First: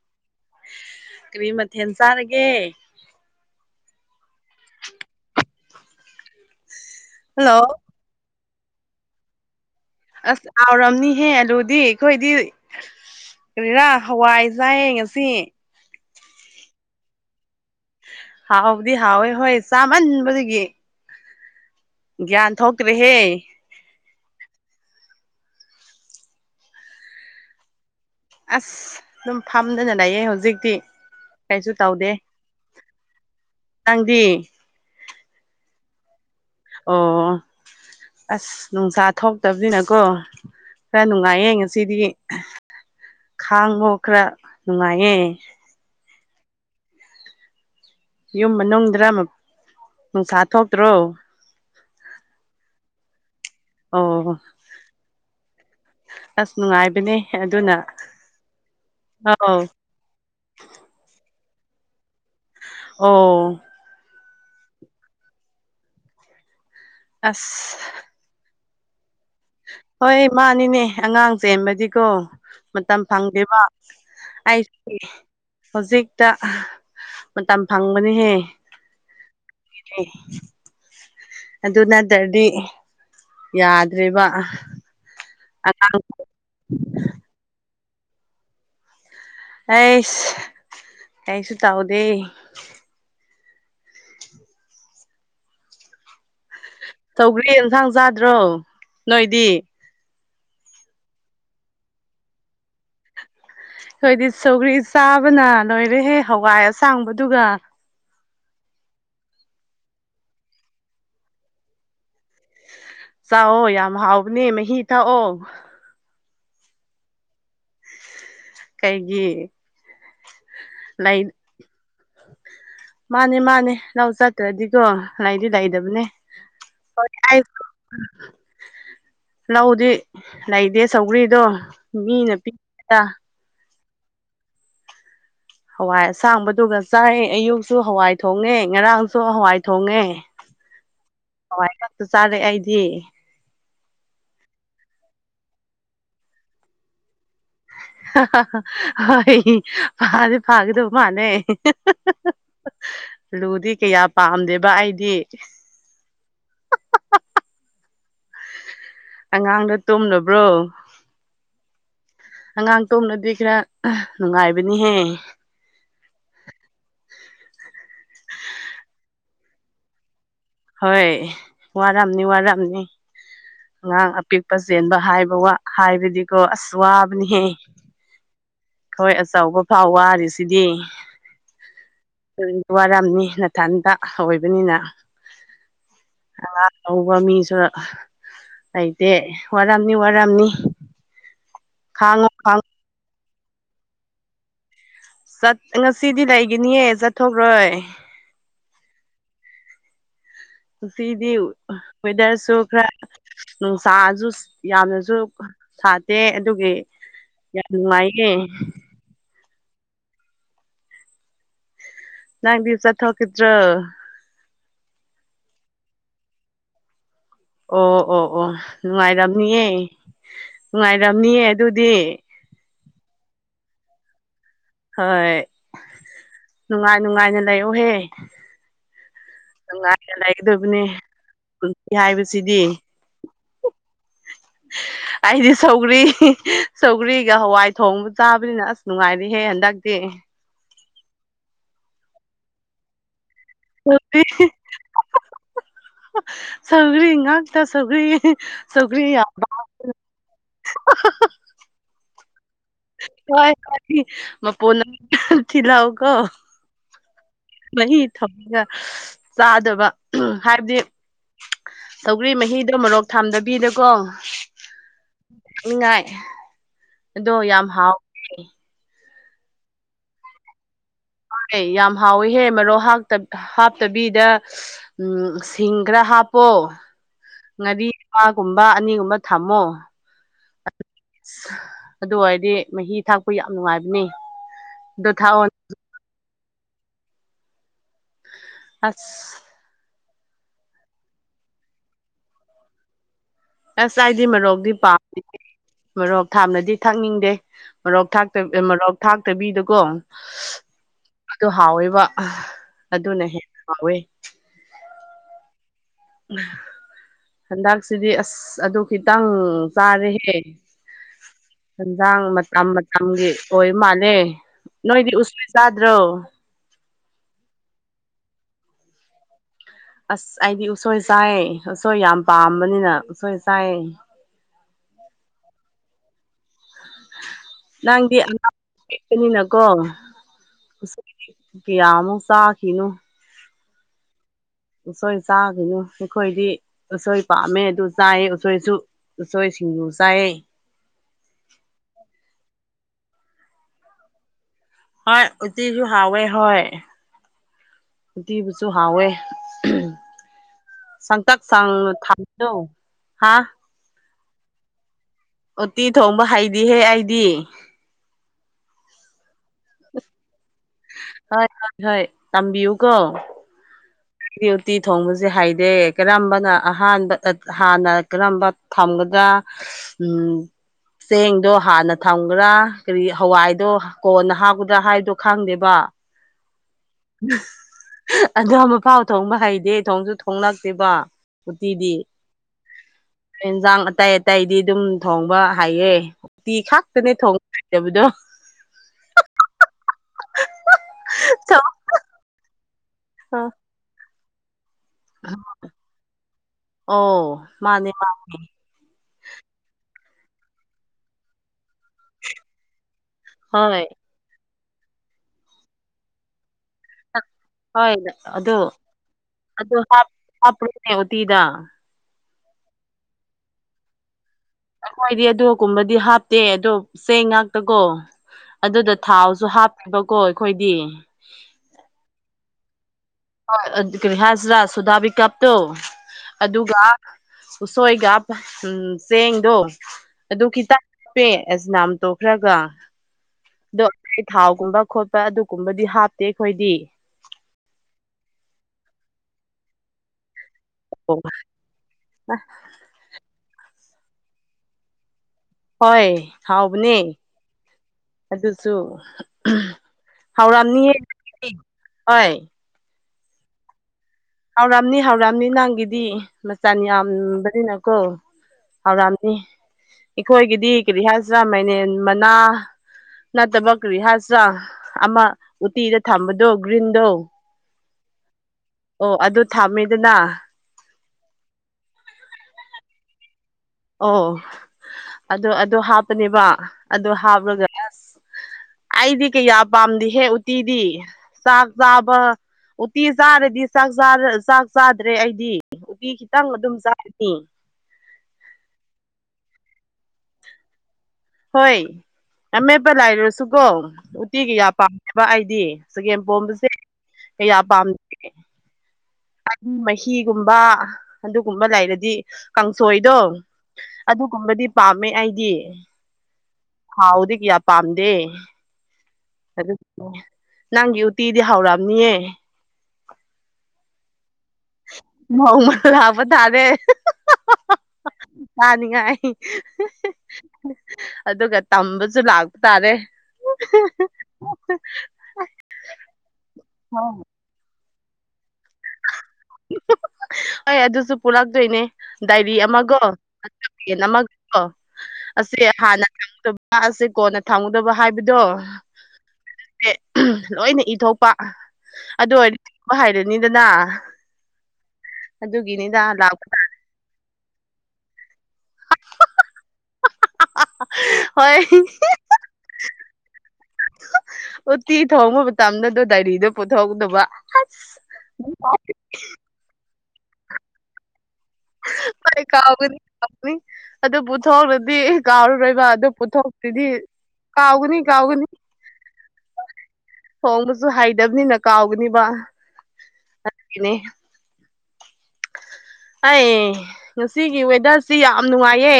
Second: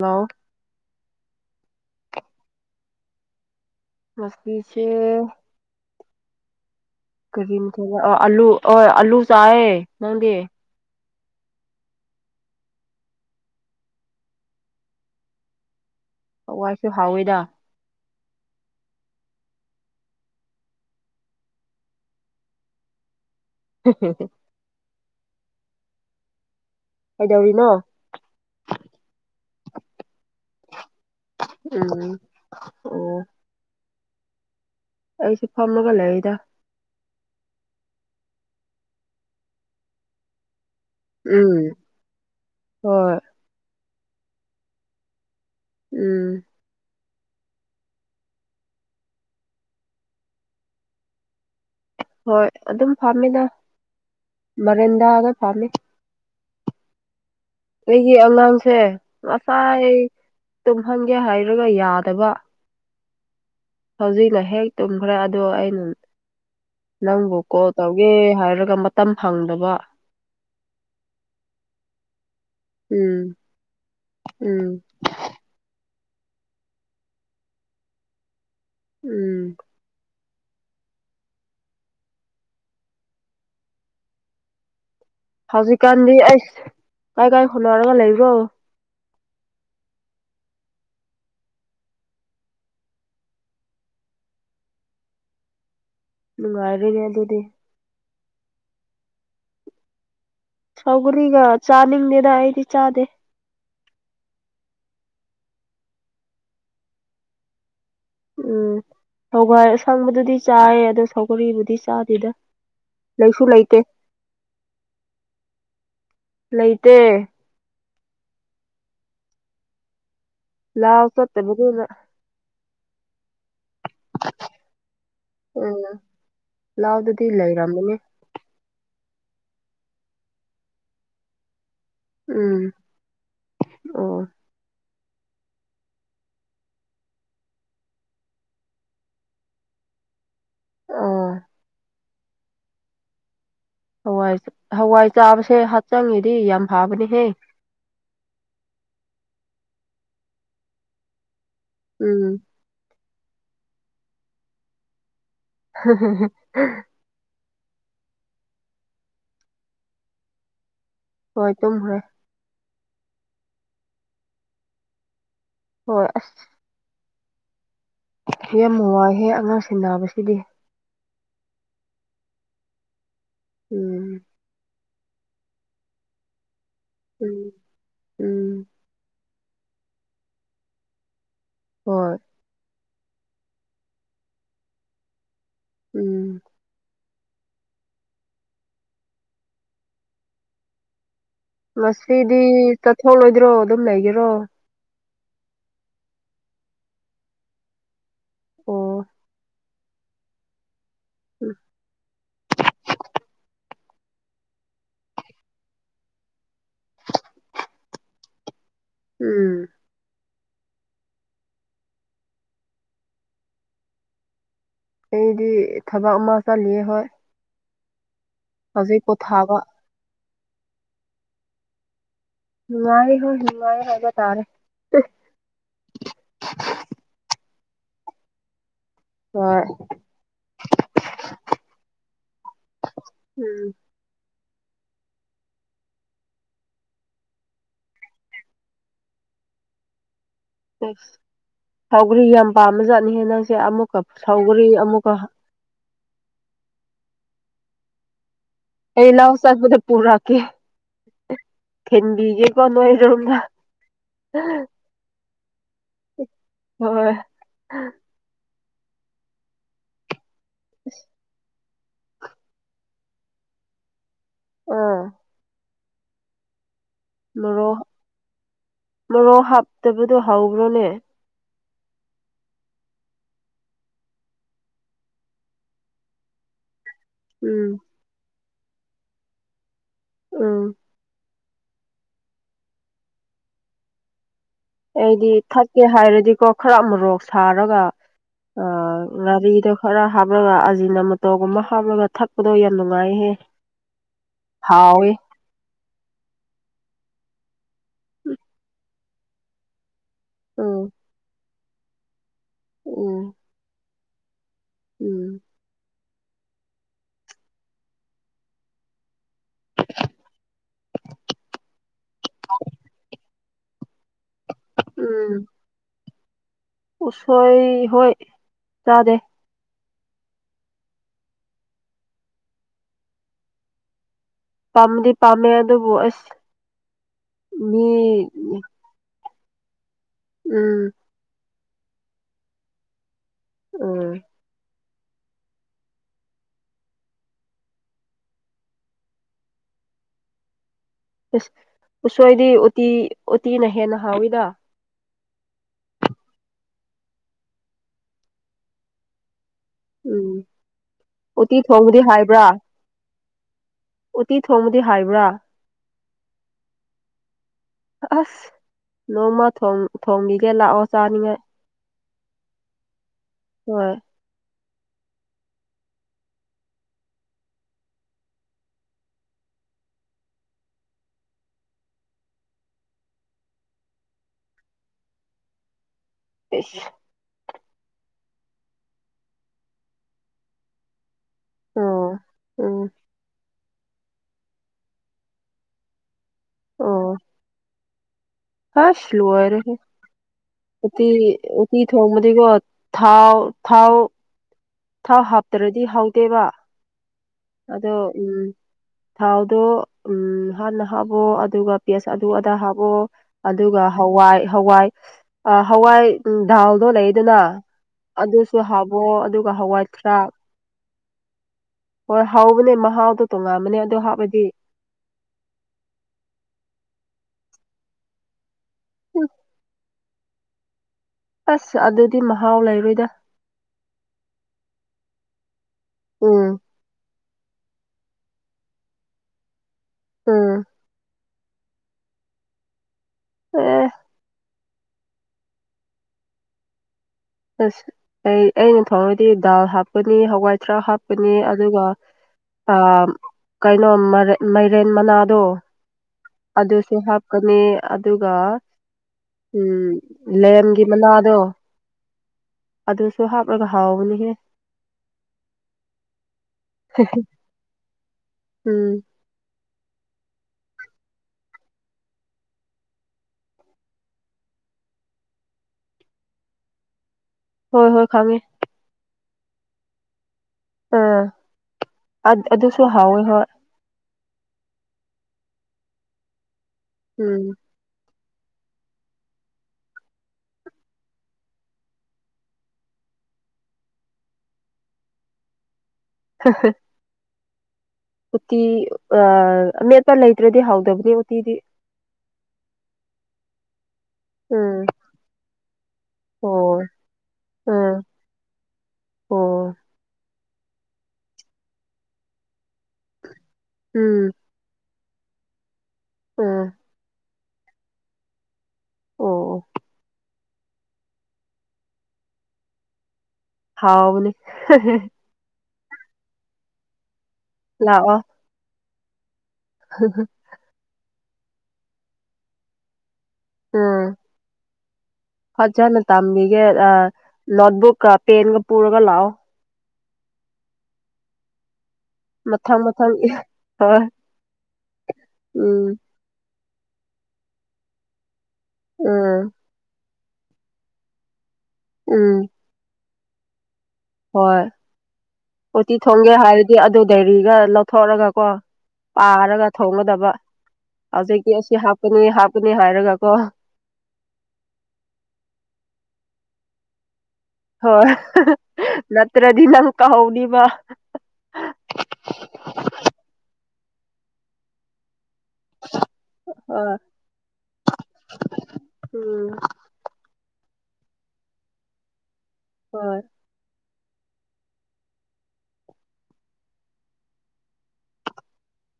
Hello ꯀꯕꯤ ꯃꯊꯦꯜ ꯆꯥꯔꯒꯦ ꯃꯁꯂꯤꯁꯦ ꯀꯔꯤ ꯍꯜꯂꯣ ꯊꯔ ꯑꯂꯨ ꯑꯣ ꯑꯜꯂꯨ ꯆꯑ ꯑꯁ ꯑꯥꯎꯔꯝꯅꯤ ꯍ ꯑꯂꯨꯗꯤ ꯑꯩꯈꯣꯏꯗꯤ ꯀꯔꯤꯔꯥ ꯍꯋꯥꯏ ꯆꯥꯏ ꯉꯁꯤ ꯑꯋꯥꯁꯨ ꯍꯥꯎꯋꯣꯏꯗ ꯍꯥꯎꯕꯗꯤ ꯍꯥꯎꯋꯦ ꯍꯣꯏ ꯆꯥꯃꯟꯕꯗꯒꯤ ꯒ꯭ꯟ ꯊꯇ꯭꯭ꯔꯔꯤ ꯍꯦ [unintelligible] ꯀꯩꯗꯧꯔꯤꯅꯣ ꯑꯁ ꯑꯗꯨꯝ ꯐꯝꯗꯅ ꯂꯩꯌꯦ ꯍꯧꯖꯤꯛꯇꯤ ꯀꯩꯁꯨ ꯇꯧꯗꯦ ꯎꯝ ꯑꯣ ꯅꯪꯗꯤ ꯑꯩꯁꯨ ꯐꯃꯒ ꯂꯩꯗ ꯑꯣ ꯑꯁ ꯅꯨꯡꯁꯥ ꯊꯣꯛꯇꯕꯅꯤꯅꯀꯣ ꯈꯔ ꯅꯨꯡꯉꯥꯏꯌꯦ ꯎꯝ ꯉꯁꯤꯗꯤ ꯍꯣꯏ ꯈꯥꯡꯕꯣ ꯈꯔ ꯅꯨꯡꯉꯥꯏꯌꯦ ꯎꯝ ꯌꯨꯝ ꯃꯅꯨꯡꯗ꯭ꯔ ꯅꯨꯡꯁꯥ ꯊꯣꯛꯇ꯭ꯔꯣ ꯍꯣꯏ ꯑꯗꯨꯝ ꯐꯥꯝꯃꯤꯅ ꯑꯣ ꯃꯔꯦꯟꯗꯥꯒ ꯐꯥꯝꯃꯤ ꯑꯁ ꯅꯨꯡꯉꯥꯏꯕꯅꯦ ꯑꯗꯨꯅ ꯑꯩꯒꯤ ꯑꯉꯥꯡꯁꯦ ꯑꯧ ꯉꯁꯥꯏ ꯑꯩ ꯇꯨꯝꯍꯟꯒꯦ ꯍꯥꯏꯔꯒ ꯌꯥꯗ ꯐꯠꯇꯕ ꯑꯣ ꯍꯧꯖꯤꯛꯅ ꯍꯦꯛ ꯇꯨꯝꯈ꯭ꯔꯦ ꯑꯗꯣ ꯑꯩꯅ ꯅꯪꯕꯨ ꯀꯣ ꯑꯁ ꯇꯒꯦ ꯍꯥꯏ꯭ꯔꯒ ꯃꯇ ꯍꯣꯏ ꯃꯥꯅꯤꯅꯦ ꯑꯉꯥꯡ ꯆꯦꯟꯕꯗꯤꯀꯣ ꯃꯇꯝ ꯎꯝ ꯐꯪꯗꯦꯕ ꯎꯝ ꯑꯩꯁꯦ ꯍꯧꯖꯤꯛꯇ ꯃꯇꯝ ꯐꯪꯕꯅꯤꯍꯦ [inaudible] ꯎꯝ ꯑꯗꯨꯅ ꯗꯗꯤ ꯌꯥꯗ꯭ꯦꯔꯤꯕ ꯍꯧꯖꯤꯛ ꯀꯥꯟꯗꯤ ꯑꯩꯁ ꯀꯥꯏ ꯀꯥꯏ ꯈꯅꯔꯀ ꯂꯩꯕ ꯑꯩꯁ ꯀꯩꯁꯨ ꯇꯥꯎꯗꯦ ꯅꯨꯡꯉꯥꯏ ꯇꯧꯈ꯭ꯔꯤ ꯌꯦꯟꯁꯥꯡ ꯆꯥꯗ꯭ꯔꯣ ꯅꯣꯏꯗꯤ ꯁꯧꯒꯔꯤꯒ ꯆꯥꯅꯤꯡꯗꯦꯗ ꯑꯩꯗꯤ ꯆꯥꯗꯦ ꯑꯩꯈꯣꯏꯗꯤ ꯁꯧꯒ꯭ꯔꯤ ꯆꯥꯕꯅ ꯂꯣꯏꯔꯦꯍꯦ ꯍꯋꯥꯏ ꯑꯁꯥꯡꯕꯗꯨꯒ ꯎꯝ ꯁꯒ ꯑꯁꯪꯕꯗꯨꯗꯤ ꯆꯥꯏ ꯑꯗꯣ ꯁꯧꯒꯣꯔꯤꯕꯕꯨꯗꯤ ꯆꯥꯗꯦꯗ ꯂꯩꯁꯨ ꯆꯥꯛꯑꯣ ꯂꯩꯇꯦ ꯌꯥꯝ ꯍꯥꯎꯕꯅꯦ ꯃꯍꯤ ꯊꯥꯛꯑꯣ ꯂꯩꯇꯦ ꯀꯩꯒꯤ ꯂꯑꯣ ꯂꯩ ꯁꯠꯇꯦ ꯒꯅ ꯃꯥꯅꯦ ꯃꯥꯅꯦ ꯂꯅꯥꯎ ꯆꯠꯇ꯭ꯔꯗꯤꯀꯣ ꯂꯥꯏꯗꯤ ꯎꯝ ꯂꯩꯗꯕꯅꯦ ꯂꯥꯎꯗꯗꯤ ꯍ ꯂꯩꯔꯝꯃꯅꯤ [unintelligible] ꯂꯧꯗꯤ ꯂꯩꯗꯦ ꯆꯧꯒ꯭ꯔꯤꯗꯣ ꯃꯤꯅ ꯄꯤꯒꯦꯗ ꯑꯝ ꯍꯋꯥꯏ ꯑꯁꯥꯡꯕꯗꯨꯒ ꯆꯥꯏ ꯑꯌꯨꯛꯁꯨ ꯍꯋꯥꯏ ꯊꯣꯡꯉꯦ ꯉꯔꯥꯡꯁꯨ ꯍꯋꯥꯏ ꯊꯣꯡꯉꯦ [inaudible] ꯍꯋꯥꯏꯛꯇ ꯆꯥꯔꯦ ꯑꯩꯗꯤ ꯍꯋꯥꯏ ꯍꯋꯥꯏ ꯆꯥꯕꯁꯦꯆꯪꯉꯤꯗꯤ ꯌꯥꯝ ꯐꯕꯅꯦꯍꯦ ꯍꯣꯏ ꯐꯥꯅꯤ ꯐꯥꯒꯗ ꯃꯥꯅꯦ ꯎꯝꯝ ꯑꯂꯨꯗꯤ ꯀꯌꯥ ꯄꯥꯝꯗꯦꯕ ꯑꯩꯗꯤ [unintelligible] ꯑꯉꯥꯡꯗ ꯇꯨꯝꯅꯕ꯭ꯔꯣ ꯍꯣꯏ ꯇꯨꯝꯈ꯭ꯔꯦ ꯑꯉꯥꯡ ꯇꯣꯝꯅꯗꯤ ꯈꯔ ꯅꯨꯡꯉꯥꯏꯕꯅꯤꯍꯦ ꯍꯣꯏ ꯗꯥꯕꯁꯤꯗꯤ ꯍꯣꯏ ꯋꯥꯔꯝꯅꯤ ꯋꯥꯔꯝꯅꯤ ꯑꯉꯥꯡ ꯎꯝ ꯑꯄꯤꯛꯄꯁꯨ ꯆꯦꯟꯕ ꯍꯥꯏꯕ ꯋꯥ ꯍꯥꯏꯕꯗꯤꯀꯣ ꯑꯁ ꯋꯥꯕꯅꯤꯍ ꯎꯝ ꯎꯝ ꯍꯣꯏ ꯑꯆꯧꯕ ꯐꯥꯎ ꯋꯥꯔꯤꯔꯤꯁꯤꯗꯤ ꯍꯣꯏ ꯋꯥꯔꯝꯅꯤ ꯅꯥꯊꯟꯗ ꯑꯣꯏꯕꯅꯤꯅ ꯎꯝ ꯑ ꯂꯧꯕ ꯃꯤꯁꯨ ꯂꯩꯇꯦ ꯋꯥꯔꯝꯅꯤ ꯋꯥꯔꯝꯅꯤ ꯈꯥꯡꯉꯣ ꯉꯁꯤꯗꯤ ꯈꯥꯡꯉꯣ ꯆꯠꯊꯣꯛꯂꯣꯏꯗ꯭ꯔꯣ ꯑꯗꯨꯝ ꯂꯩꯒꯦꯔꯣ ꯠ ꯉꯁꯤꯗꯤ ꯂꯩꯒꯤꯅꯤꯌꯦ ꯆꯠꯊꯣꯛꯈꯔꯣꯏ ꯑꯣ ꯁꯤꯗꯤ ꯎꯝ ꯋꯦꯗꯔꯁꯨ ꯈꯔ ꯅꯨꯡꯁꯥꯁꯨ ꯌꯥꯝꯅꯁꯨ ꯁꯥꯗꯦ ꯑꯗꯨꯒꯤ ꯌꯥꯝꯉꯥꯏꯅꯦ ꯎꯝ ꯅꯪ ꯁꯠ ꯍꯀꯗ꯭ꯔ ꯑꯩꯗꯤ ꯊꯕꯛ ꯑꯃꯥ ꯆꯥꯂꯤꯌꯦ ꯍꯣꯏ ꯑꯣ ꯑꯣ ꯑꯣ ꯍꯧꯖꯤꯛ ꯄꯣꯊꯥꯕ ꯅꯨꯡꯉꯥꯏꯔꯝꯅꯤꯌꯦ ꯅꯨꯡꯉꯥꯏꯔꯝꯅꯤꯌꯦ ꯑꯗꯨꯗꯤ ꯅꯨꯡꯃꯥꯏ ꯍ ꯅꯨꯡꯃꯥꯏ ꯍꯥꯏꯕ ꯇꯥꯔꯦ ꯍꯣꯏ ꯅꯨꯡꯉꯥꯏ ꯅꯨꯡꯉꯥꯏꯅ ꯂꯩꯔꯎꯍꯦ ꯍꯣꯏ ꯉꯥꯏꯅ ꯂꯩꯒꯗꯕꯅꯦ ꯄꯨꯟꯁꯤ ꯍꯥꯏꯕꯁꯤꯗꯤ ꯎꯝ [inaudible] ꯑꯩꯗꯤ ꯁꯧꯒ꯭ꯔꯤ ꯁꯧꯒ꯭ꯔꯤꯒ ꯍꯋꯥꯏ ꯊꯣꯡꯕ ꯆꯥꯕꯅꯤꯅ ꯑꯁ ꯅꯨꯡꯉꯥꯏꯔꯤꯍꯦ ꯍꯟꯗꯛꯇꯤ ꯁꯥꯎꯒ꯭ꯔꯤ ꯌꯥꯝ ꯄꯥꯝꯃ ꯆꯠꯅꯤ ꯍꯦ ꯅꯪꯁꯦ ꯑꯃꯨꯛꯀ ꯁꯧꯒ꯭ꯔꯤ ꯁꯥꯎꯒ꯭ꯔꯤ ꯑꯃꯨꯛꯀ ꯀꯍ ꯁꯒꯂꯤ ꯍ ꯉꯥꯛꯇꯥ ꯁꯂꯤ ꯁꯒꯔꯤ ꯑꯩ ꯌꯥ ꯂꯧ ꯆꯠꯄꯗ ꯄꯨꯔꯛꯀꯦ ꯊꯤꯟꯕꯤꯒꯦꯀꯣ ꯅꯣꯏꯔꯣꯝꯗ ꯍꯣꯏ ꯍ ꯃ ꯄꯣꯅꯥꯎ ꯀꯣ ꯍꯣꯏ ꯃꯍꯤ ꯊꯝꯃꯒ ꯆꯥꯗꯕ ꯍꯥꯏꯕꯗꯤ ꯇꯧꯒ꯭ꯔꯤ ꯃꯍꯤꯗꯣ ꯃꯣꯔꯣꯛ ꯊꯥꯝꯗꯕꯤꯗꯀꯣ ꯑꯥ ꯅꯤꯡꯉꯥꯏ ꯑꯗꯣ ꯌꯥꯝ ꯍꯥꯎꯋꯦ ꯃꯔꯣꯛ ꯍꯥꯞꯇꯕꯗꯨꯣ ꯍꯧꯧꯕ꯭ꯔꯣꯅꯦ ꯦ ꯌꯥꯝ ꯍꯥꯎꯋꯤꯍꯦ ꯃꯔꯣꯛ ꯍꯥꯞꯇꯕꯤꯗ ꯎꯝ ꯁꯤꯡ ꯈꯔ ꯍꯥꯞꯄꯣ ꯑꯣ ꯎꯝ ꯉꯥꯔꯤ ꯑꯃꯒꯨꯝꯕ ꯑꯅꯤꯒꯨꯝꯕ ꯊꯝꯃꯣ ꯑꯥ ꯑꯗꯨ ꯑꯣꯏꯔꯗꯤ ꯃꯍꯤ ꯊꯥꯛꯄ ꯌꯥꯝ ꯅꯨꯡꯉꯥꯏꯕꯅꯤ ꯑꯩꯗꯤ ꯊꯛꯀꯦ ꯍꯥꯏꯔꯗꯤꯀꯣ ꯈꯔ ꯃꯣꯔꯣꯛ ꯁꯥꯔꯒ ꯑ ꯑꯁ ꯉꯔꯤꯗ ꯈꯔ ꯍꯥꯞꯂꯒ ꯑꯖꯤꯅ ꯃꯇꯧꯒꯨꯝꯕ ꯍꯥꯞꯂꯒ ꯊꯛꯄꯗꯣ ꯌꯥꯝ ꯅꯨꯡꯉꯥꯏꯍꯦ ꯑꯁ ꯑꯩꯗꯤ ꯃꯔꯣꯛꯗꯤ ꯄꯥꯝ ꯍꯥꯎꯋꯦ ꯃꯔꯣꯛ ꯊꯥꯝꯅꯗꯤ ꯊꯛꯅꯤꯡꯗꯦ ꯃꯔꯣꯛ ꯊꯥꯛꯇ ꯃꯔꯣꯛ ꯊꯥꯛꯇꯕꯤꯗꯀꯣ ꯑ ꯑꯗꯨ ꯍꯥꯎꯋꯦꯕ ꯑꯗꯨꯅ ꯍꯦ ꯍꯥꯎꯋꯦ ꯎꯝ ꯎꯝ ꯍꯟꯗꯛꯁꯤꯗꯤ ꯑꯁ ꯑꯗꯨ ꯈꯤꯇꯪ ꯆꯥꯔꯦꯍꯦ ꯌꯦꯟꯖꯥꯡ ꯃꯇꯝ ꯃꯇꯝꯒꯤ ꯑꯣꯏ ꯃꯥꯜꯂꯦ ꯅꯣꯏꯗꯤ ꯎꯁ ꯎꯝ ꯆꯥꯗ꯭ꯔꯣ ꯎꯁꯣꯏ ꯍꯣꯏ ꯇꯗꯦ꯫ ꯑꯁ ꯑꯩꯗꯤ ꯎꯁꯣꯏ ꯆꯥꯏ ꯎꯁꯣꯏ ꯌꯥꯝ ꯄꯥꯝꯕꯅꯤꯅ ꯎꯁꯣꯏ ꯆꯥꯏ ꯄꯥꯝꯃꯗꯤ ꯄꯥꯝꯃꯦ ꯑꯗꯨꯕꯨ ꯑꯁ ꯃꯤ ꯀꯅꯤꯅꯀꯣ ꯎꯝ ꯀꯌꯥꯃ ꯁꯥꯈꯤꯅꯨ ꯎꯝ ꯎꯁꯣꯏ ꯆꯥꯒꯅꯨ ꯑꯩꯈꯣꯏꯗꯤ ꯎꯁꯣꯏ ꯄꯥꯝꯃꯦ ꯑꯗꯨ ꯆꯥꯏꯌꯦ ꯎꯁꯣꯏꯁꯨ ꯎꯁꯣꯏ ꯁꯤꯡꯖꯨ ꯆꯥꯏ ꯁ ꯎꯁꯣꯏꯗꯤ ꯎꯇꯤ ꯎꯇꯤꯅ ꯍꯦꯟꯅ ꯍꯥꯎꯋꯤꯗ ꯍꯣꯏ ꯎꯇꯤꯁꯨ ꯍꯥꯎꯋꯦ ꯍꯣꯏ ꯎꯇꯤꯕꯨꯁꯨ ꯍꯥꯎꯋꯦ ꯎꯝ ꯁꯥꯡꯇꯥꯛ ꯎꯇꯤ ꯆꯥꯡ ꯊꯣꯡꯕꯗꯤ ꯊꯥꯃꯤꯅꯣ ꯍꯥ ꯎꯤ ꯊꯣꯡꯝꯗ ꯎꯠꯇꯤ ꯊꯣꯡꯕ ꯍꯩꯗꯤꯍꯦ ꯑꯩꯗꯤ ꯑꯁ ꯅꯣꯡꯃ ꯊꯣꯡ ꯊꯣꯡꯉꯤ ꯍ ꯍꯣꯏ ꯍꯣꯏ ꯇꯝꯕꯤꯌꯨ ꯀꯣ ꯍꯣꯏ ꯎ ꯇꯤ ꯊꯣꯡꯕꯁꯦ ꯍꯩꯗꯦ ꯀꯔꯝꯕꯅ ꯑꯍꯥꯟꯕ ꯍꯥꯟꯅ ꯀꯔꯝꯕ ꯊꯝꯒꯗ꯭ꯔꯥ ꯎꯝ ꯆꯦꯡꯗꯣ ꯍꯥꯟꯅ ꯊꯝꯒ꯭ꯔꯥ ꯀꯔꯤ ꯍꯋꯥꯏꯗꯣ ꯀꯣꯟꯅ ꯍꯥꯞꯀꯗ꯭ꯔꯥ ꯍꯥꯏꯕꯗꯣ ꯈꯪꯗꯦ ꯋꯥ ꯑ ꯑꯣ ꯃꯐꯥꯎ ꯊꯣꯡꯕ ꯍꯩꯇꯦ ꯊꯣꯡꯁꯨ ꯊꯣꯡꯂꯛꯇꯦꯕ ꯄꯇꯤꯗꯤ ꯑꯣ ꯎꯝ ꯏꯟꯁꯥꯡ ꯑꯇꯥꯏ ꯑꯇꯇꯩꯗꯤ ꯑꯗꯨꯝ ꯊꯣꯡꯕ ꯍꯥꯏꯑꯦ ꯎꯇꯤ ꯈꯥꯛꯇꯅꯦ ꯊꯣꯡꯕ ꯍꯥꯏꯇꯕꯗꯣ ꯍꯁ ꯂꯨꯔ ꯎ ꯇ ꯊꯣꯡꯃꯗꯤꯒꯣ ꯊꯥꯎ ꯊꯥꯎ ꯊꯥꯎ ꯍꯥꯞꯇ꯭ꯔꯗꯤ ꯍꯧꯗꯦꯕ ꯑꯣ ꯃꯥꯅꯦ ꯑꯗꯣ ꯎꯝ ꯊꯥꯎꯗꯨ ꯎꯝ ꯍꯥꯟꯅ ꯍꯥꯞꯄꯣ ꯑꯗꯨꯒ ꯄꯦꯁ ꯑꯗꯨ ꯑꯗꯥ ꯍꯥꯞꯄꯣ ꯑꯗꯨꯒ ꯍꯣꯏ ꯍꯋꯥꯏ ꯍꯋꯥꯏ ꯍꯋꯥꯏ ꯗꯥꯜꯗꯣ ꯂꯩꯗꯅ ꯍꯣꯏ ꯑꯗꯨꯁꯨ ꯑꯗꯨ ꯍꯥꯞꯄꯣ ꯑꯗꯨꯒ ꯑꯗꯨ ꯍꯋꯥꯏ ꯍꯥ ꯊ꯭ꯔꯥꯛ ꯍꯥꯄꯅꯦ ꯑꯣ ꯇꯗ ꯍꯣꯏ ꯍꯥꯎꯕꯅꯦ ꯃꯍꯥꯎꯗꯣ ꯇꯣꯡꯉꯥꯥꯟꯕꯅꯦ ꯑꯗꯣ ꯍꯥꯏꯕꯗꯤ ꯑꯩꯈꯣꯏꯗꯤ ꯑꯗꯨ ꯀꯨꯝꯕꯗꯤ ꯍꯥꯞꯇꯦ ꯑꯗꯣ ꯆꯦꯡ ꯉꯥꯛꯇꯀꯣ ꯑꯗꯨꯗ ꯎꯝ ꯊꯥꯎꯁꯨ ꯍꯥꯞꯄꯤꯦꯕꯀꯣ ꯑꯩꯈꯣꯏꯗꯤ ꯑꯁ ꯑꯗꯨꯗꯤ ꯃꯍꯥꯎ ꯂꯩꯔꯣꯏ ꯍ ꯑꯗꯨ ꯀꯔꯤ ꯍꯥꯏꯖꯔꯥ ꯁꯨꯗꯥꯥꯕꯤ ꯀꯥꯞꯇꯧ ꯎꯝ ꯑꯗꯨꯒ ꯎꯁꯣꯏꯒ ꯎ ꯆꯦꯡꯗꯣ ꯑꯗꯨ ꯎꯝ ꯈꯤꯇꯪ ꯄꯦ ꯑꯦꯁꯅꯥꯝ ꯇꯣꯛꯈ꯭ꯔꯒ ꯑꯗꯣ ꯑꯦ ꯑꯩ ꯊꯥꯎ ꯀꯨꯝꯕ ꯈꯣꯠꯄ ꯑꯗꯨꯒꯨꯝꯕꯗꯤ ꯍꯥꯞꯇꯦ ꯑꯩꯈꯣꯏꯗꯤ ꯑꯁ ꯑꯩ ꯑꯩꯅ ꯊꯣꯡꯉꯗꯤ ꯗꯥꯜ ꯍꯥꯞꯀꯅꯤ ꯍꯋꯥꯏ ꯊꯔ ꯍꯥꯞꯀꯅꯤ ꯑꯗꯨꯒ ꯑ ꯀꯩꯅꯣ ꯃꯥꯏꯔꯦꯟ ꯃꯅꯥ ꯑꯗꯣ ꯍꯣꯏ ꯍꯥꯎꯕꯅꯦ ꯑꯗꯨꯁꯨꯦ ꯍꯥꯞꯀꯅꯤ ꯑꯗꯨꯒ ꯑꯗꯨꯁꯨ ꯎꯝ ꯂꯦꯝꯒꯤ ꯃꯅꯥꯗꯣ ꯍ ꯑꯗꯨꯁꯨ ꯍꯥꯞꯂꯒ ꯍꯥꯎꯕꯅꯦ ꯍꯥꯎꯔꯥꯝꯅꯤ ꯍꯥꯎꯔꯥꯝꯅꯤ ꯅꯍꯪꯒꯤꯗꯤ ꯃꯆꯆꯥ ꯌꯥꯝꯕꯅꯤꯅꯀꯣ ꯎꯝ ꯍꯔꯝꯅꯤ ꯑꯩꯈꯣꯏꯒꯤꯗꯤ ꯀꯔꯤ ꯍꯥꯏꯁꯤ꯭ꯔꯥ ꯃꯥꯏꯅꯦꯟ ꯃꯅꯥ ꯅꯠꯇꯕ ꯀꯔꯤꯍꯥꯁꯥ ꯑꯃ ꯎꯇꯤꯗ ꯊꯝꯕꯗꯣ ꯒ꯭ꯔꯤꯟꯗꯣ ꯍꯣꯏ ꯍꯣꯏ ꯈꯥꯡꯉꯦ ꯑꯣ ꯑꯗꯨ ꯊꯝꯃꯦꯗꯅ ꯎꯝ ꯑ ꯑꯗꯨ ꯑꯗꯨꯁꯨ ꯍꯥꯎꯣꯏ ꯍꯣꯏ ꯑꯣ ꯑꯗꯨꯣ ꯑꯗꯨ ꯍꯥꯞꯄꯅꯦꯕ ꯑꯗꯨ ꯎꯝ ꯍꯥꯞꯄꯨꯔꯒ ꯑ ꯑꯩꯗꯤ ꯀꯌꯥ ꯄꯥꯝꯗꯦꯍꯦ ꯎꯇꯤꯗꯤ ꯆꯥꯛ ꯆꯥꯕ ꯎꯇꯤ ꯆꯥꯔꯗꯤ ꯆꯥꯛ ꯆꯥꯗ꯭ꯔꯦ ꯑꯩꯗꯤ ꯎꯇꯤ ꯈꯤꯇꯪ ꯑꯗꯨꯝ ꯆꯥꯔꯅꯤ ꯎꯇꯤ ꯑ ꯑꯃꯦꯠꯄ ꯂꯩꯇ꯭ꯔꯗꯤ ꯍꯥꯎꯗꯕ ꯍꯣꯏ ꯑꯃꯃꯦꯕ ꯂꯥꯏꯔꯁꯨꯀꯣ ꯎꯇꯤ ꯀꯌꯥ ꯎꯝ ꯄꯥꯝꯃꯦꯕ ꯑꯩꯗꯤ ꯆꯒꯦꯝ ꯄꯣꯝꯕꯁꯦ ꯑꯣ ꯀꯌꯥ ꯎꯝ ꯄꯥꯝꯗꯦ ꯑꯣ ꯃꯍꯤꯒꯨꯝꯕ ꯑꯗꯨꯒꯨꯝꯕ ꯂꯩꯔꯗꯤ ꯀꯥꯡꯁꯣꯏꯗꯣ ꯎꯝ ꯑꯗꯨꯒꯨꯝꯕꯗꯤ ꯄꯥꯝꯃꯦ ꯑꯩꯗꯤ ꯎꯝ ꯍꯥꯥꯎ ꯎꯗꯤ ꯀꯌꯥ ꯄꯥꯝꯗ ꯑꯣ ꯑꯗꯨ ꯅꯪꯒꯤ ꯎꯇꯤꯗꯤ ꯍꯥꯎꯔꯑꯝꯅꯤꯌꯦ ꯍꯥꯎꯕ ꯃꯍꯥꯎ ꯃ ꯂꯕ ꯊꯥꯗꯦ ꯂꯑꯣ ꯅꯤꯡ ꯑꯗꯨꯒ ꯇꯝꯕꯁꯨ ꯂꯥꯛꯄ ꯇꯥꯔꯦ ꯎꯝ ꯍꯖꯅ ꯇꯝꯒ ꯑ ꯍꯣꯏ ꯅꯠꯕꯨꯛ ꯀ ꯄꯦꯟꯒ ꯄꯨꯔꯒ ꯂꯥꯛꯑꯣ ꯍꯣꯏ ꯑꯗꯨꯁꯨ ꯄꯨꯔꯛꯇꯣꯏꯅꯦ ꯗꯥꯏꯔꯤ ꯃꯊꯪ ꯑꯃꯒꯣ ꯃꯊꯪ ꯏ- ꯍꯣꯏ ꯑꯃꯒꯣ ꯑꯁꯤ ꯎꯝ ꯍꯥꯟꯅ ꯈꯪꯗꯕ ꯂꯥꯛꯑꯁ ꯀꯣꯟꯅ ꯊꯝꯃꯨꯗꯕ ꯍꯥꯏꯕꯗꯣ ꯎꯝ ꯂꯣꯏꯅ ꯏꯊꯣꯛꯄ ꯑꯗꯨ ꯎꯝ ꯑꯣꯏꯔꯗꯤꯕ ꯍꯥꯏꯩꯔꯅꯤꯗꯅ ꯍꯣꯏ ꯎꯇꯤ ꯊꯣꯡꯒꯦ ꯂꯥꯛꯄ ꯍꯥꯏꯔꯗꯤ ꯑꯗꯨ ꯗꯦꯔꯤꯒ ꯂꯧꯊꯣꯛꯑꯒ ꯀꯣ ꯄꯥꯔꯒ ꯊꯣꯡꯅꯗꯕ ꯍꯧꯖꯤꯛꯀꯤ ꯍꯣꯏ ꯑꯁꯤ ꯍꯥꯞꯄꯅꯤ ꯍꯥꯞꯄꯅꯤ ꯍꯥꯏꯔꯒ ꯀꯣ ꯎꯇꯤ ꯊꯣꯡꯕ ꯃꯇꯝꯗꯗꯣ ꯗꯥꯏꯔꯤꯗꯣ ꯄꯨꯊꯣꯛꯗꯕ ꯑꯁ ꯍꯣꯏ ꯅꯠꯇ꯭ꯔꯗꯤ ꯅꯪ ꯀꯥꯍꯧꯅꯤꯕ ꯀꯥꯎꯒꯅꯤ ꯀꯥꯎꯅꯤ ꯑꯗꯨꯕꯨꯊꯥꯎꯔꯗꯤ ꯀꯥꯎꯔꯨꯔꯣꯏꯕ ꯑꯗꯨ ꯄꯣꯊꯣꯛꯁꯤꯗꯤ ꯍꯣꯏ ꯀꯥꯎꯒꯅꯤ ꯀꯥꯎꯒꯅꯤ ꯎꯝ ꯍꯣꯡꯕꯁꯨ ꯍꯥꯏꯩꯗꯕꯅꯤꯅ ꯀꯥꯎꯒꯅꯤꯕ ꯍꯣꯏ ꯏꯅꯦ ꯑꯩ ꯉꯁꯤꯒꯤ ꯋꯦꯗꯔꯁꯤ ꯌꯥꯝ ꯅꯨꯡꯉꯥꯏꯌꯦ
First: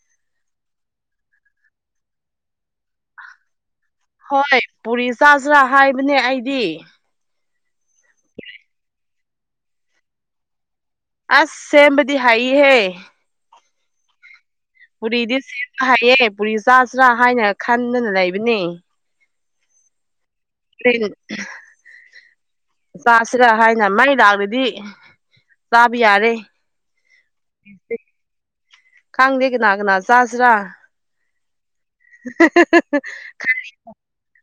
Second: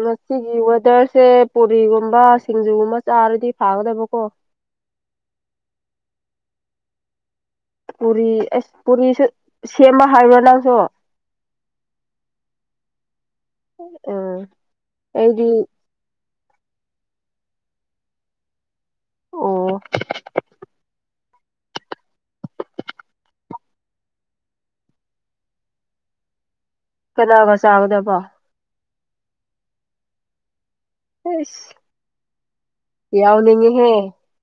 ꯉꯁꯤꯒꯤ ꯋꯦꯗꯔꯁꯦ ꯄꯨꯔꯤꯒꯨꯝꯕ ꯁꯤꯡꯖꯨꯒꯨꯝꯕ ꯆꯥꯔꯗꯤ ꯐꯥꯒꯗꯕꯀꯣ ꯍꯣꯏ ꯄꯨꯔꯤ ꯆꯥꯁꯤ꯭ꯔꯥ ꯍꯥꯏꯕꯅꯦ ꯑꯩꯗꯤ ꯄꯨꯔꯤ ꯑꯁ ꯄꯨꯔꯤꯁꯨ ꯁꯦꯝꯕ ꯍꯥꯏꯕ꯭ꯔꯣ ꯅꯪꯁꯨ ꯑꯁ ꯁꯦꯝꯕꯗꯤ ꯍꯥꯏꯏꯍꯦ ꯎꯝ ꯄꯨꯔꯤꯗꯤ ꯑꯩꯗꯤ ꯆ ꯍꯥꯏꯌꯦ ꯄꯨꯔꯤ ꯆꯥꯁꯤ꯭ꯔꯥ ꯍꯥꯏꯅ ꯈꯟꯗꯅ ꯂꯩꯕꯅꯦ ꯑꯣ ꯑꯗꯨ ꯆꯥꯁꯤꯔ ꯍꯥꯏꯅ ꯃꯥꯏ ꯂꯥꯛꯂꯗꯤ ꯆꯥꯕ ꯌꯥꯔꯦ ꯀꯗꯥ ꯀ ꯆꯥꯒꯗ ꯄꯥꯎ ꯀꯥꯡꯪꯗ ꯀꯅꯥꯒꯅꯥ ꯆꯥꯁ꯭ꯔꯥ ꯑꯁ [unintelligible] ꯌꯥꯎꯅꯤꯡꯉꯤꯍꯦ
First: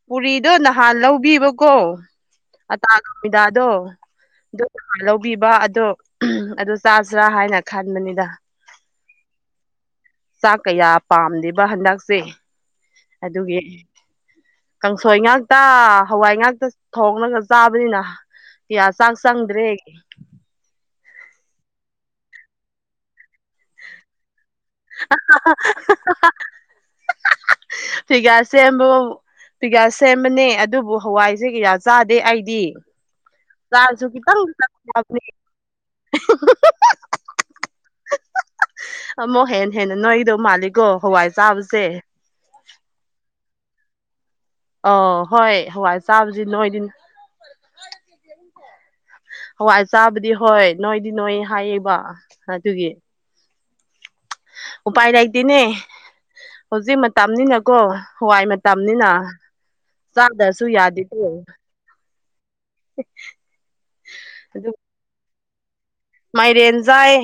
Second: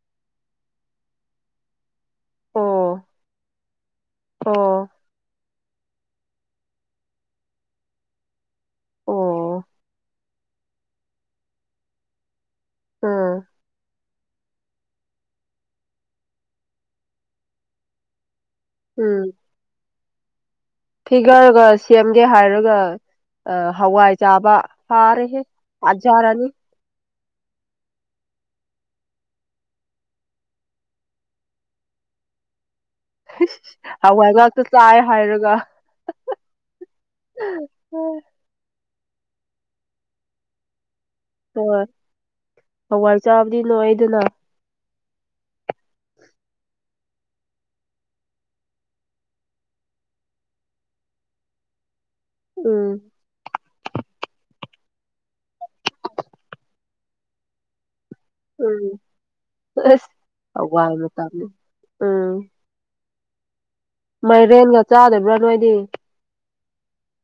ꯄꯨꯔꯤꯗꯣ ꯅꯍꯥꯟ ꯂꯧꯕꯤꯕꯀꯣ ꯑꯣ ꯑꯇꯥꯒꯃꯤꯗꯥꯗꯣ ꯑꯣ ꯑ ꯂꯧꯕꯤꯕ ꯑꯗꯣ ꯑꯗꯨ ꯆꯥꯁꯤ꯭ꯔꯥ ꯍꯥꯏꯅ ꯈꯟꯕꯅꯤꯗ ꯑꯣ ꯆꯥꯛ ꯀꯌꯥ ꯄꯥꯝꯗꯦꯕ ꯍꯟꯗꯛꯁꯦ ꯎꯝ ꯑꯗꯨꯒꯤ ꯀꯥꯡꯁꯣꯏ ꯉꯥꯛꯇ ꯍꯋꯥꯏ ꯉꯥꯛꯇ ꯊꯣꯡꯉꯒ ꯆꯥꯕꯅꯤꯅ ꯤ ꯁꯥꯒ ꯎꯝ ꯁꯪꯗ꯭ꯔꯦ ꯍ ꯐꯤꯒꯔꯒ ꯁꯦꯝꯒꯦ ꯍꯥꯏꯔꯒ ꯑ ꯍꯋꯥꯖꯥꯕ ꯍꯥꯥꯔꯦ ꯑꯖꯔꯅꯤ ꯐꯤꯒꯁꯦ ꯌꯥꯝꯕ ꯄꯤꯀꯥ ꯁꯦꯝꯕꯅꯦ ꯑꯗꯨꯕꯨ ꯍꯋꯥꯏꯁꯦ ꯀꯩꯌꯥ ꯆꯥꯗꯦ ꯑꯩꯗꯤ ꯆꯥꯔꯁꯨ ꯈꯤꯇꯪ ꯍꯋꯥꯏꯒꯥꯛꯇ ꯆꯥꯏ ꯈꯤꯇꯪ ꯍꯥꯏꯔꯒ ꯎꯝ ꯑꯃꯛ ꯍꯦ ꯍꯦꯟꯅ ꯅꯣꯏꯗꯧ ꯃꯥꯜꯂꯤꯀꯣ ꯍꯋꯥꯏ ꯆꯥꯕꯁꯦ ꯆꯥꯂꯤ ꯅꯣꯏꯗꯅꯥ ꯑ ꯍꯣꯏ ꯍꯋꯥꯏ ꯆꯥꯕꯁꯤ ꯅꯣꯏꯗꯤ ꯍꯋꯥꯏ ꯆꯥꯕꯗꯤ ꯍꯣꯏ ꯅꯣꯏꯗꯤ ꯅꯣꯏ ꯍꯥꯏꯌꯦꯕ ꯑꯗꯨꯒꯤ ꯎꯝ ꯎꯥꯏꯔꯗꯅꯦ ꯍꯧꯖꯤꯛ ꯃꯇꯝꯅꯤꯅꯀꯣ ꯍꯋꯥꯏ ꯎꯝ ꯃꯇꯝꯅꯤꯅ ꯆꯥꯗ꯭ꯔꯁꯨ ꯌꯥꯗꯦꯗꯦ ꯑꯥ [inaudible] ꯃꯥꯏꯔꯦꯟꯒ ꯆꯥꯗꯕ꯭ꯔꯥ ꯅꯣꯏꯗꯤ ꯃꯥꯏꯔꯦꯟꯖꯥꯏ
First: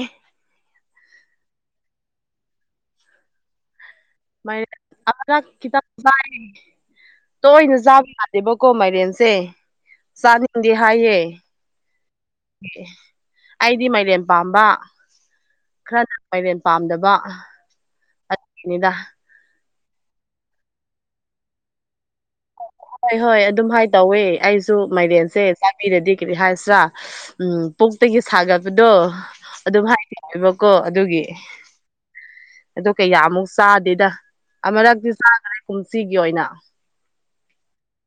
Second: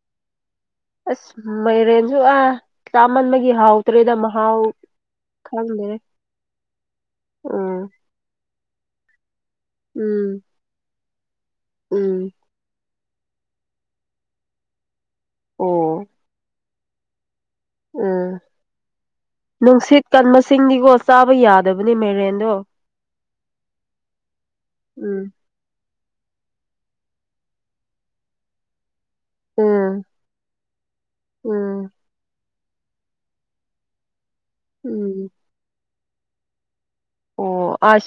ꯑꯁ ꯃꯥꯏꯔꯦꯟꯁꯨ ꯑꯥ ꯆꯥꯃꯟꯕꯒꯤ ꯍꯥꯎ ꯑ ꯈꯤꯇꯪ ꯆꯥꯏ ꯇꯣꯏꯅ ꯎꯝ ꯆꯥꯕ ꯌꯥꯗꯦꯕ ꯀꯣ ꯃꯥꯏꯔꯦꯟꯁꯦ ꯎꯝ ꯆꯥꯅꯤꯡꯗꯤ ꯍꯥꯏꯌꯦ ꯎꯝ ꯑꯩꯗꯤ ꯃꯥꯏꯔꯦꯝ ꯄꯥꯝꯕ ꯑꯣ ꯈꯔꯅ ꯃꯥꯏꯔꯦꯝ ꯄꯥꯝꯗꯕ ꯎꯝ ꯅꯤꯗ ꯅꯨꯡꯁꯤꯠ ꯀꯟ ꯃꯁꯤꯡ ꯃꯁꯤꯡꯀꯣ ꯆꯥꯕ ꯌꯥꯗꯕꯅꯤ ꯃꯦꯔꯦꯟꯗꯣ ꯍꯣꯏ ꯍꯣꯏ ꯑꯗꯨꯝ ꯍꯥꯏ ꯇꯧꯋꯦ ꯑꯩꯁꯨ ꯎꯝ ꯃꯥꯏꯔꯦꯟꯁꯦ ꯄꯤꯔꯗꯤ ꯀꯔꯤ ꯍꯥꯏꯁꯤ꯭ꯔꯥ ꯎꯝ ꯄꯣꯛꯇꯒꯤ ꯁꯥꯒꯠꯄꯗꯣ ꯎꯝ ꯑꯗꯨꯕꯀꯣ ꯑꯗꯨꯒꯤ ꯎꯝ ꯑꯗꯣ ꯀꯌꯥꯃꯨꯛ ꯆꯥꯗꯦꯗ ꯑꯃꯨꯔꯛꯇꯤ ꯎꯝ ꯆꯥꯈ꯭ꯔꯦ ꯀꯨꯝꯁꯤꯒꯤ ꯑꯣꯏꯅ ꯑꯣ ꯑ